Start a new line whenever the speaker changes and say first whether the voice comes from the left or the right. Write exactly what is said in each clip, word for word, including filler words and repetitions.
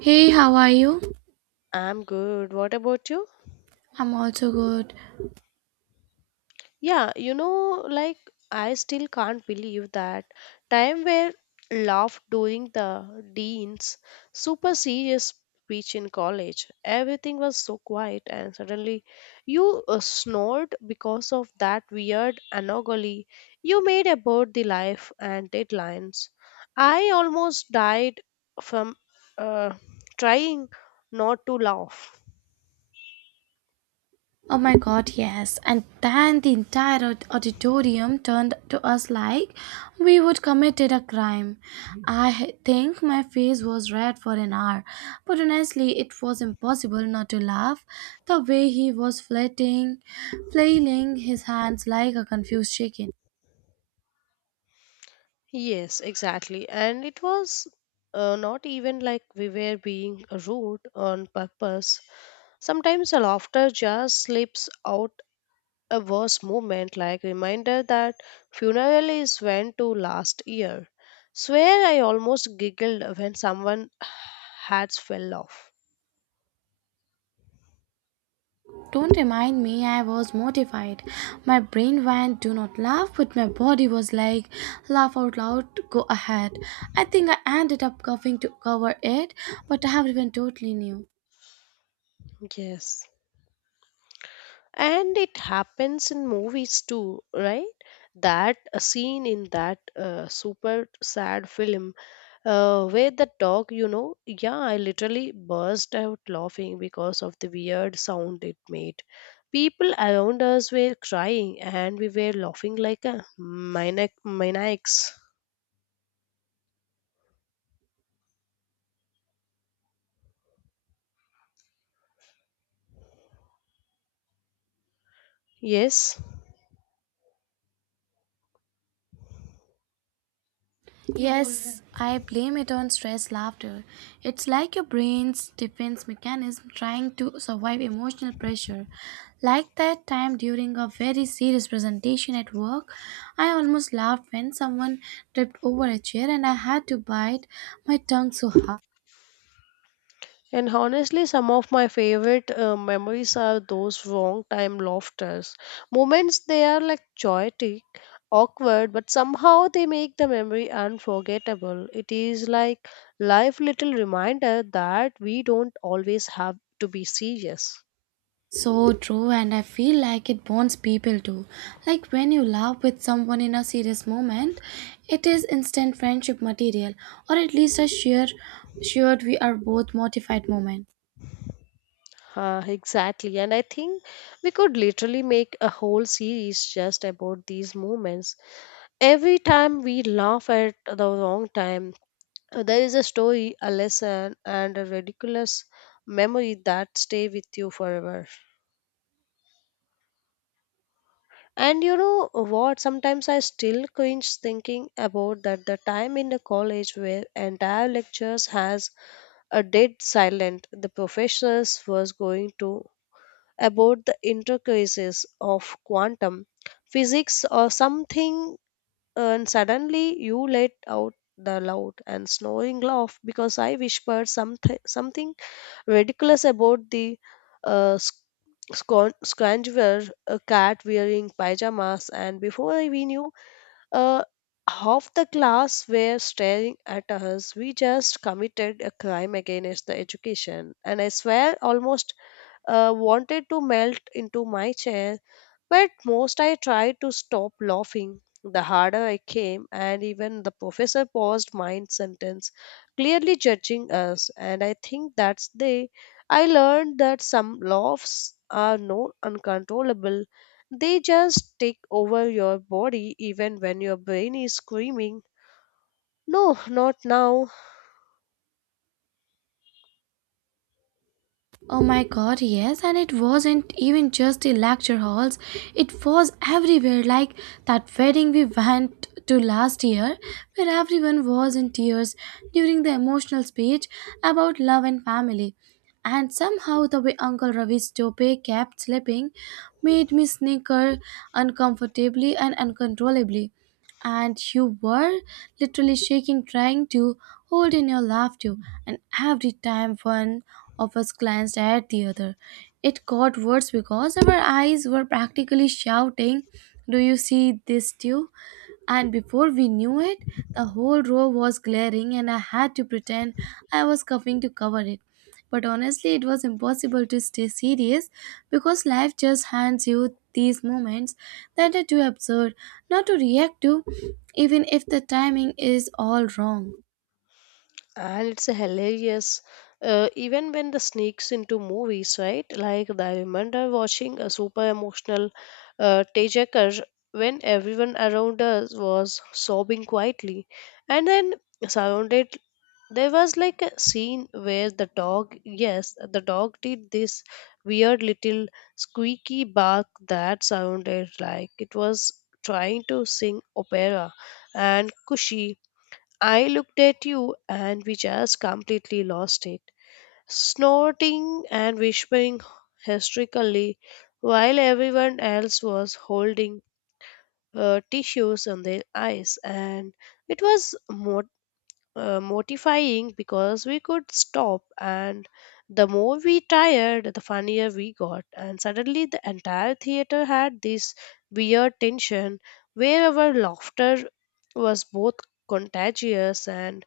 right: Hey, how are you?
left: I'm good. What about you?
right: I'm also good.
left: Yeah, you know, like I still can't believe that time where laughed during the dean's super serious speech in college. Everything was so quiet, and suddenly you uh, snored because of that weird anomaly you made about the life and deadlines. I almost died from uh, trying not to laugh.
right: Oh my god, yes. And then the entire aud- auditorium turned to us like we would committed a crime. I h- think my face was red for an hour, but honestly, it was impossible not to laugh. The way he was flirting, flailing his hands like a confused chicken.
left: Yes, exactly. And it was uh, not even like we were being rude on purpose. Sometimes the laughter just slips out a worse moment, like reminder that funeral is when to last year. Swear I almost giggled when someone hats fell off.
right: Don't remind me, I was mortified. My brain went, do not laugh, but my body was like, laugh out loud, go ahead. I think I ended up coughing to cover it, but everyone totally knew.
left: Yes. And it happens in movies too, right? That a scene in that uh, super sad film Uh, with the dog, you know, yeah, I literally burst out laughing because of the weird sound it made. People around us were crying and we were laughing like a maniac maniacs. Yes.
right: Yes, I blame it on stress laughter. It's like your brain's defense mechanism trying to survive emotional pressure. Like that time during a very serious presentation at work, I almost laughed when someone tripped over a chair and I had to bite my tongue so hard.
left: And honestly, some of my favorite uh, memories are those wrong time laughters. Moments they are like chaotic, awkward, but somehow they make the memory unforgettable. It is like life little reminder that we don't always have to be serious.
right: So true, and I feel like it bonds people too. Like when you laugh with someone in a serious moment, it is instant friendship material, or at least a sheer, shared we are both mortified moment.
left: Uh, exactly, and I think we could literally make a whole series just about these moments every time we laugh at the wrong time. Uh, There is a story, a lesson, and a ridiculous memory that stay with you forever. And you know what? Sometimes I still cringe thinking about that the time in the college where entire lectures has a dead silent. The professors was going to about the intricacies of quantum physics or something, and suddenly you let out the loud and snoring laugh because I whispered something something ridiculous about the uh, sc- scon- scroungeware, a cat wearing pajamas, and before I- we knew, uh, half the class were staring at us. We just committed a crime against the education, and I swear, almost uh, wanted to melt into my chair but most I tried to stop laughing. The harder I came, and even the professor paused mid sentence, clearly judging us. And I think that's the I learned that some laughs are not uncontrollable. They just take over your body even when your brain is screaming, no, not now.
right: Oh my god, yes, and it wasn't even just the lecture halls, it was everywhere, like that wedding we went to last year, where everyone was in tears during the emotional speech about love and family. And somehow, the way Uncle Ravi's tope kept slipping made me snicker uncomfortably and uncontrollably. And you were literally shaking, trying to hold in your laughter, and every time one of us glanced at the other. It got worse because our eyes were practically shouting, do you see this too? And before we knew it, the whole row was glaring, and I had to pretend I was coughing to cover it. But honestly, it was impossible to stay serious because life just hands you these moments that are too absurd not to react to, even if the timing is all wrong.
left: And it's hilarious uh, even when the sneaks into movies, right? Like I remember watching a super emotional uh, tejakar when everyone around us was sobbing quietly and then surrounded there was like a scene where the dog, yes the dog did this weird little squeaky bark that sounded like it was trying to sing opera and kushi I looked at you and we just completely lost it. Snorting and whispering hysterically while everyone else was holding uh, tissues on their eyes. And it was mot- uh, mortifying because we could stop, and the more we tired, the funnier we got. And suddenly, the entire theater had this weird tension where our laughter was both contagious and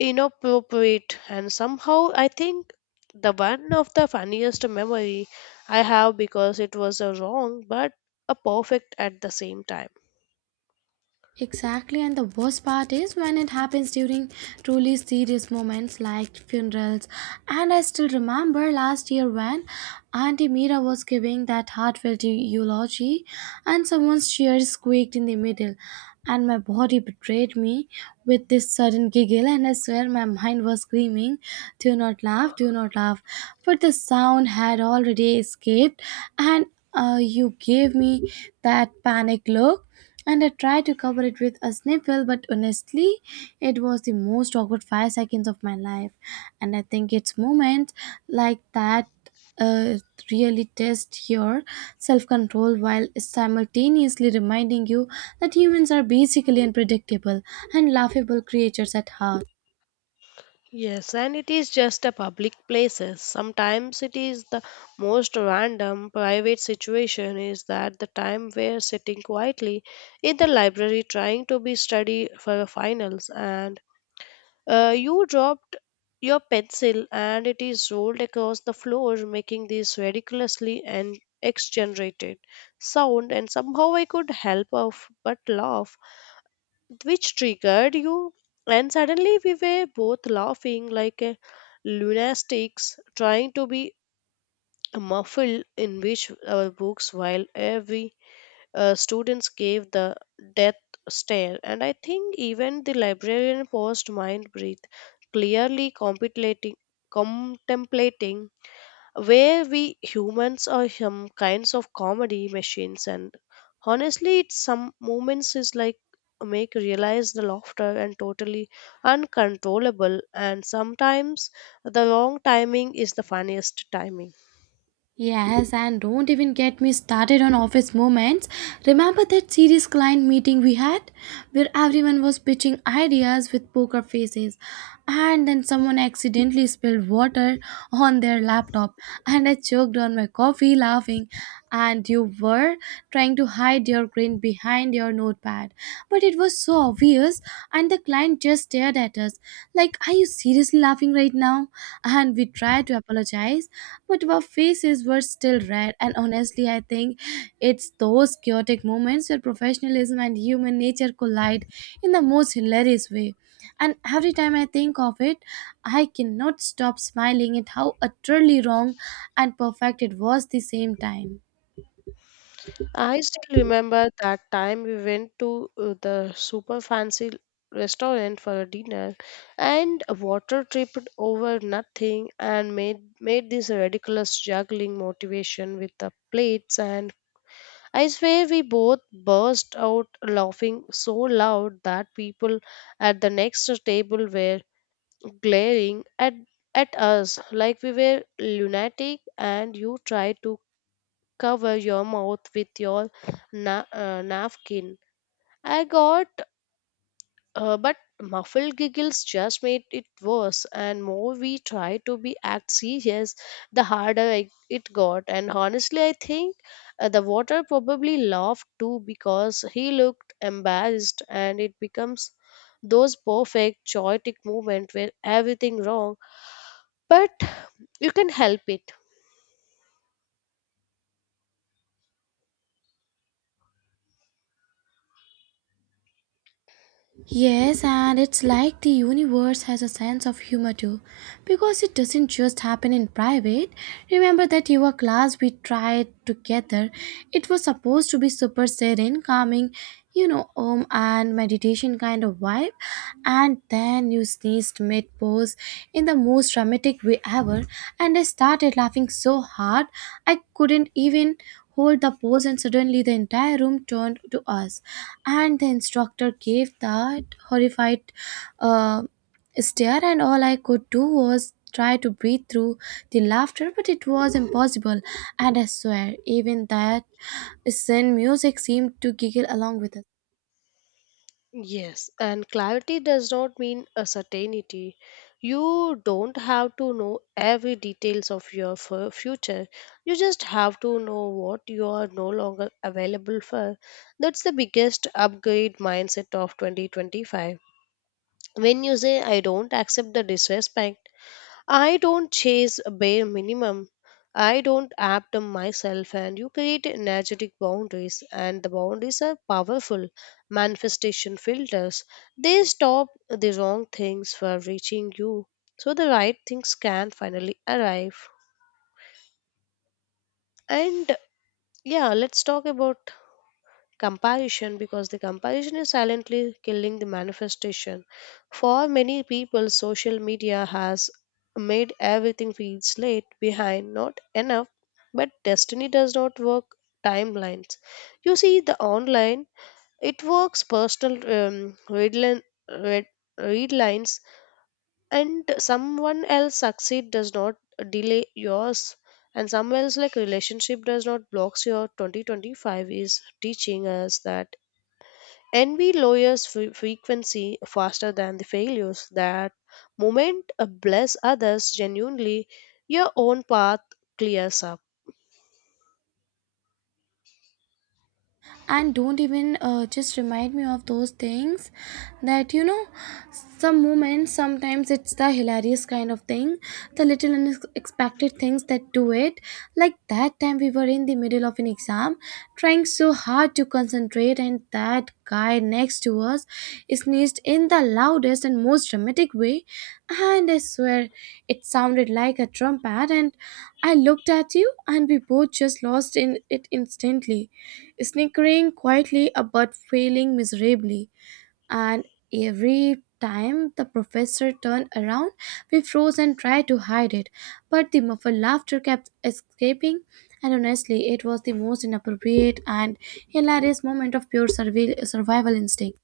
left: inappropriate and somehow I think the one of the funniest memory I have because it was a wrong but a perfect at the same time.
right: Exactly, and the worst part is when it happens during truly serious moments like funerals. And I still remember last year when Auntie Mira was giving that heartfelt eulogy, and someone's chair squeaked in the middle, and my body betrayed me with this sudden giggle. And I swear my mind was screaming, do not laugh, do not laugh. But the sound had already escaped, and uh, you gave me that panic look and I tried to cover it with a sniffle, but honestly, it was the most awkward five seconds of my life. And I think it's moments like that uh, really test your self control while simultaneously reminding you that humans are basically unpredictable and laughable creatures at heart.
left: Yes, and it is just a public places sometimes it is the most random private situation is that the time we're sitting quietly in the library trying to be study for the finals and Uh, you dropped your pencil and it is rolled across the floor, making this ridiculously and exaggerated sound. And somehow I could help of but laugh, which triggered you. And suddenly we were both laughing like a lunatics, trying to be muffled in which our books while every uh, students gave the death stare, and I think even the librarian paused, mind breathe, clearly contemplating, contemplating where we humans are some kinds of comedy machines. And honestly, it's some moments is like make realize the laughter and totally uncontrollable, and sometimes the wrong timing is the funniest timing.
right: Yes, and don't even get me started on office moments. Remember that serious client meeting we had where everyone was pitching ideas with poker faces and then someone accidentally spilled water on their laptop and I choked on my coffee laughing and you were trying to hide your grin print behind your notepad. But it was so obvious, and the client just stared at us like, are you seriously laughing right now? And we tried to apologize, but our faces were still red. And honestly, I think it's those chaotic moments where professionalism and human nature collide in the most hilarious way. And every time I think of it, I cannot stop smiling at how utterly wrong and perfect it was at the same time.
left: I still remember that time we went to uh, the super fancy restaurant for a dinner and water tripped over nothing and made made this ridiculous juggling motivation with the plates and I swear we both burst out laughing so loud that people at the next table were glaring at at us like we were lunatic and you tried to cover your mouth with your na- uh, napkin. I got, uh, but muffled giggles just made it worse. And more we tried to be act serious, the harder I, it got. And honestly, I think uh, the water probably laughed too because he looked embarrassed, and it becomes those perfect chaotic moment where everything wrong, but you can help it.
right: Yes, and it's like the universe has a sense of humor too, because it doesn't just happen in private. Remember that your class we tried together, it was supposed to be super serene, calming, you know, um, and meditation kind of vibe, and then you sneezed mid pose in the most dramatic way ever, and I started laughing so hard I couldn't even hold the pose and suddenly the entire room turned to us and the instructor gave that horrified uh, stare and all I could do was try to breathe through the laughter but it was impossible and I swear even that sin music seemed to giggle along with us
left: Yes, and clarity does not mean a certainty. You don't have to know every details of your fu- future. You just have to know what you are no longer available for. That's the biggest upgrade mindset of twenty twenty-five. When you say I don't accept the disrespect, I don't chase a bare minimum. I don't adapt them myself and you create energetic boundaries and the boundaries are powerful manifestation filters. They stop the wrong things from reaching you so the right things can finally arrive. And yeah, let's talk about comparison because the comparison is silently killing the manifestation for many people. Social media has made everything feels late behind not enough but destiny does not work timelines. You see the online it works personal um, red, line, red, read lines and someone else succeed does not delay yours and someone else like relationship does not blocks your twenty twenty-five is teaching us that envy lowers fre- frequency faster than the failures. That moment uh, bless others genuinely, your own path clears up.
right: and don't even uh, just remind me of those things that you know some moments sometimes it's the hilarious kind of thing the little unexpected things that do it like that time we were in the middle of an exam trying so hard to concentrate and that guy next to us sneezed in the loudest and most dramatic way and I swear it sounded like a trumpet and I looked at you and we both just lost in it instantly snickering quietly but failing miserably. And every time the professor turned around, we froze and tried to hide it. But the muffled laughter kept escaping, and honestly, it was the most inappropriate and hilarious moment of pure survi- survival instinct.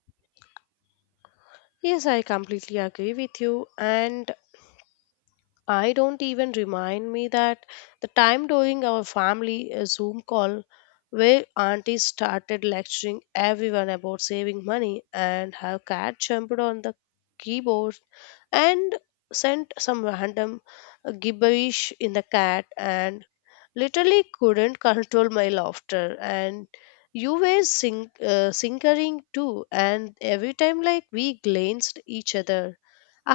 left: Yes, I completely agree with you. And I don't even remind me that the time during our family uh, Zoom call where auntie started lecturing everyone about saving money and her cat jumped on the keyboard and sent some random uh, gibberish in the cat and literally couldn't control my laughter and you were sing- uh, sinkering too and every time like we glanced each other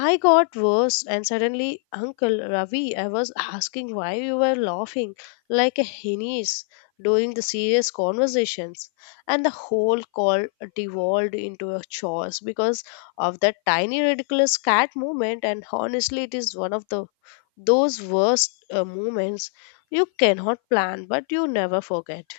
left: I got worse and suddenly uncle ravi I was asking why you were laughing like a hyenas during the serious conversations and the whole call devolved into a chores because of that tiny ridiculous cat moment and honestly it is one of the those worst uh, moments you cannot plan, but you never forget.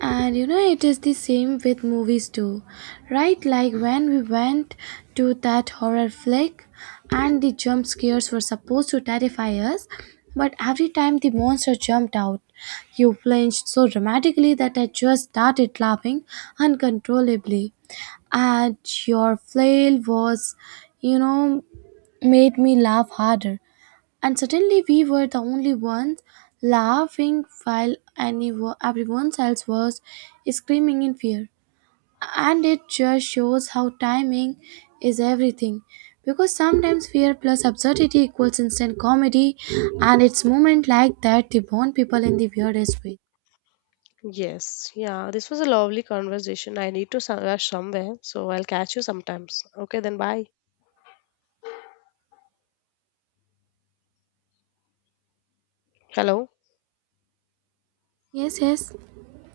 right: And you know, it is the same with movies too, right? Like when we went to that horror flick and the jump scares were supposed to terrify us, but every time the monster jumped out, you flinched so dramatically that I just started laughing uncontrollably. And your flail was, you know, made me laugh harder. And suddenly we were the only ones laughing while anyone everyone else was screaming in fear. And it just shows how timing is everything. Because sometimes fear plus absurdity equals instant comedy, and it's moment like that they bond people in the weirdest way.
left: Yes, yeah, this was a lovely conversation. I need to so- rush somewhere, so I'll catch you sometimes. Okay, then bye. Hello?
right: Yes, yes.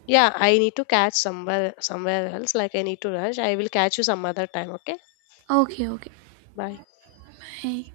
left: Yeah, I need to catch somewhere somewhere else. Like I need to rush. I will catch you some other time, okay?
right: Okay, okay.
left: Bye.
right: Bye.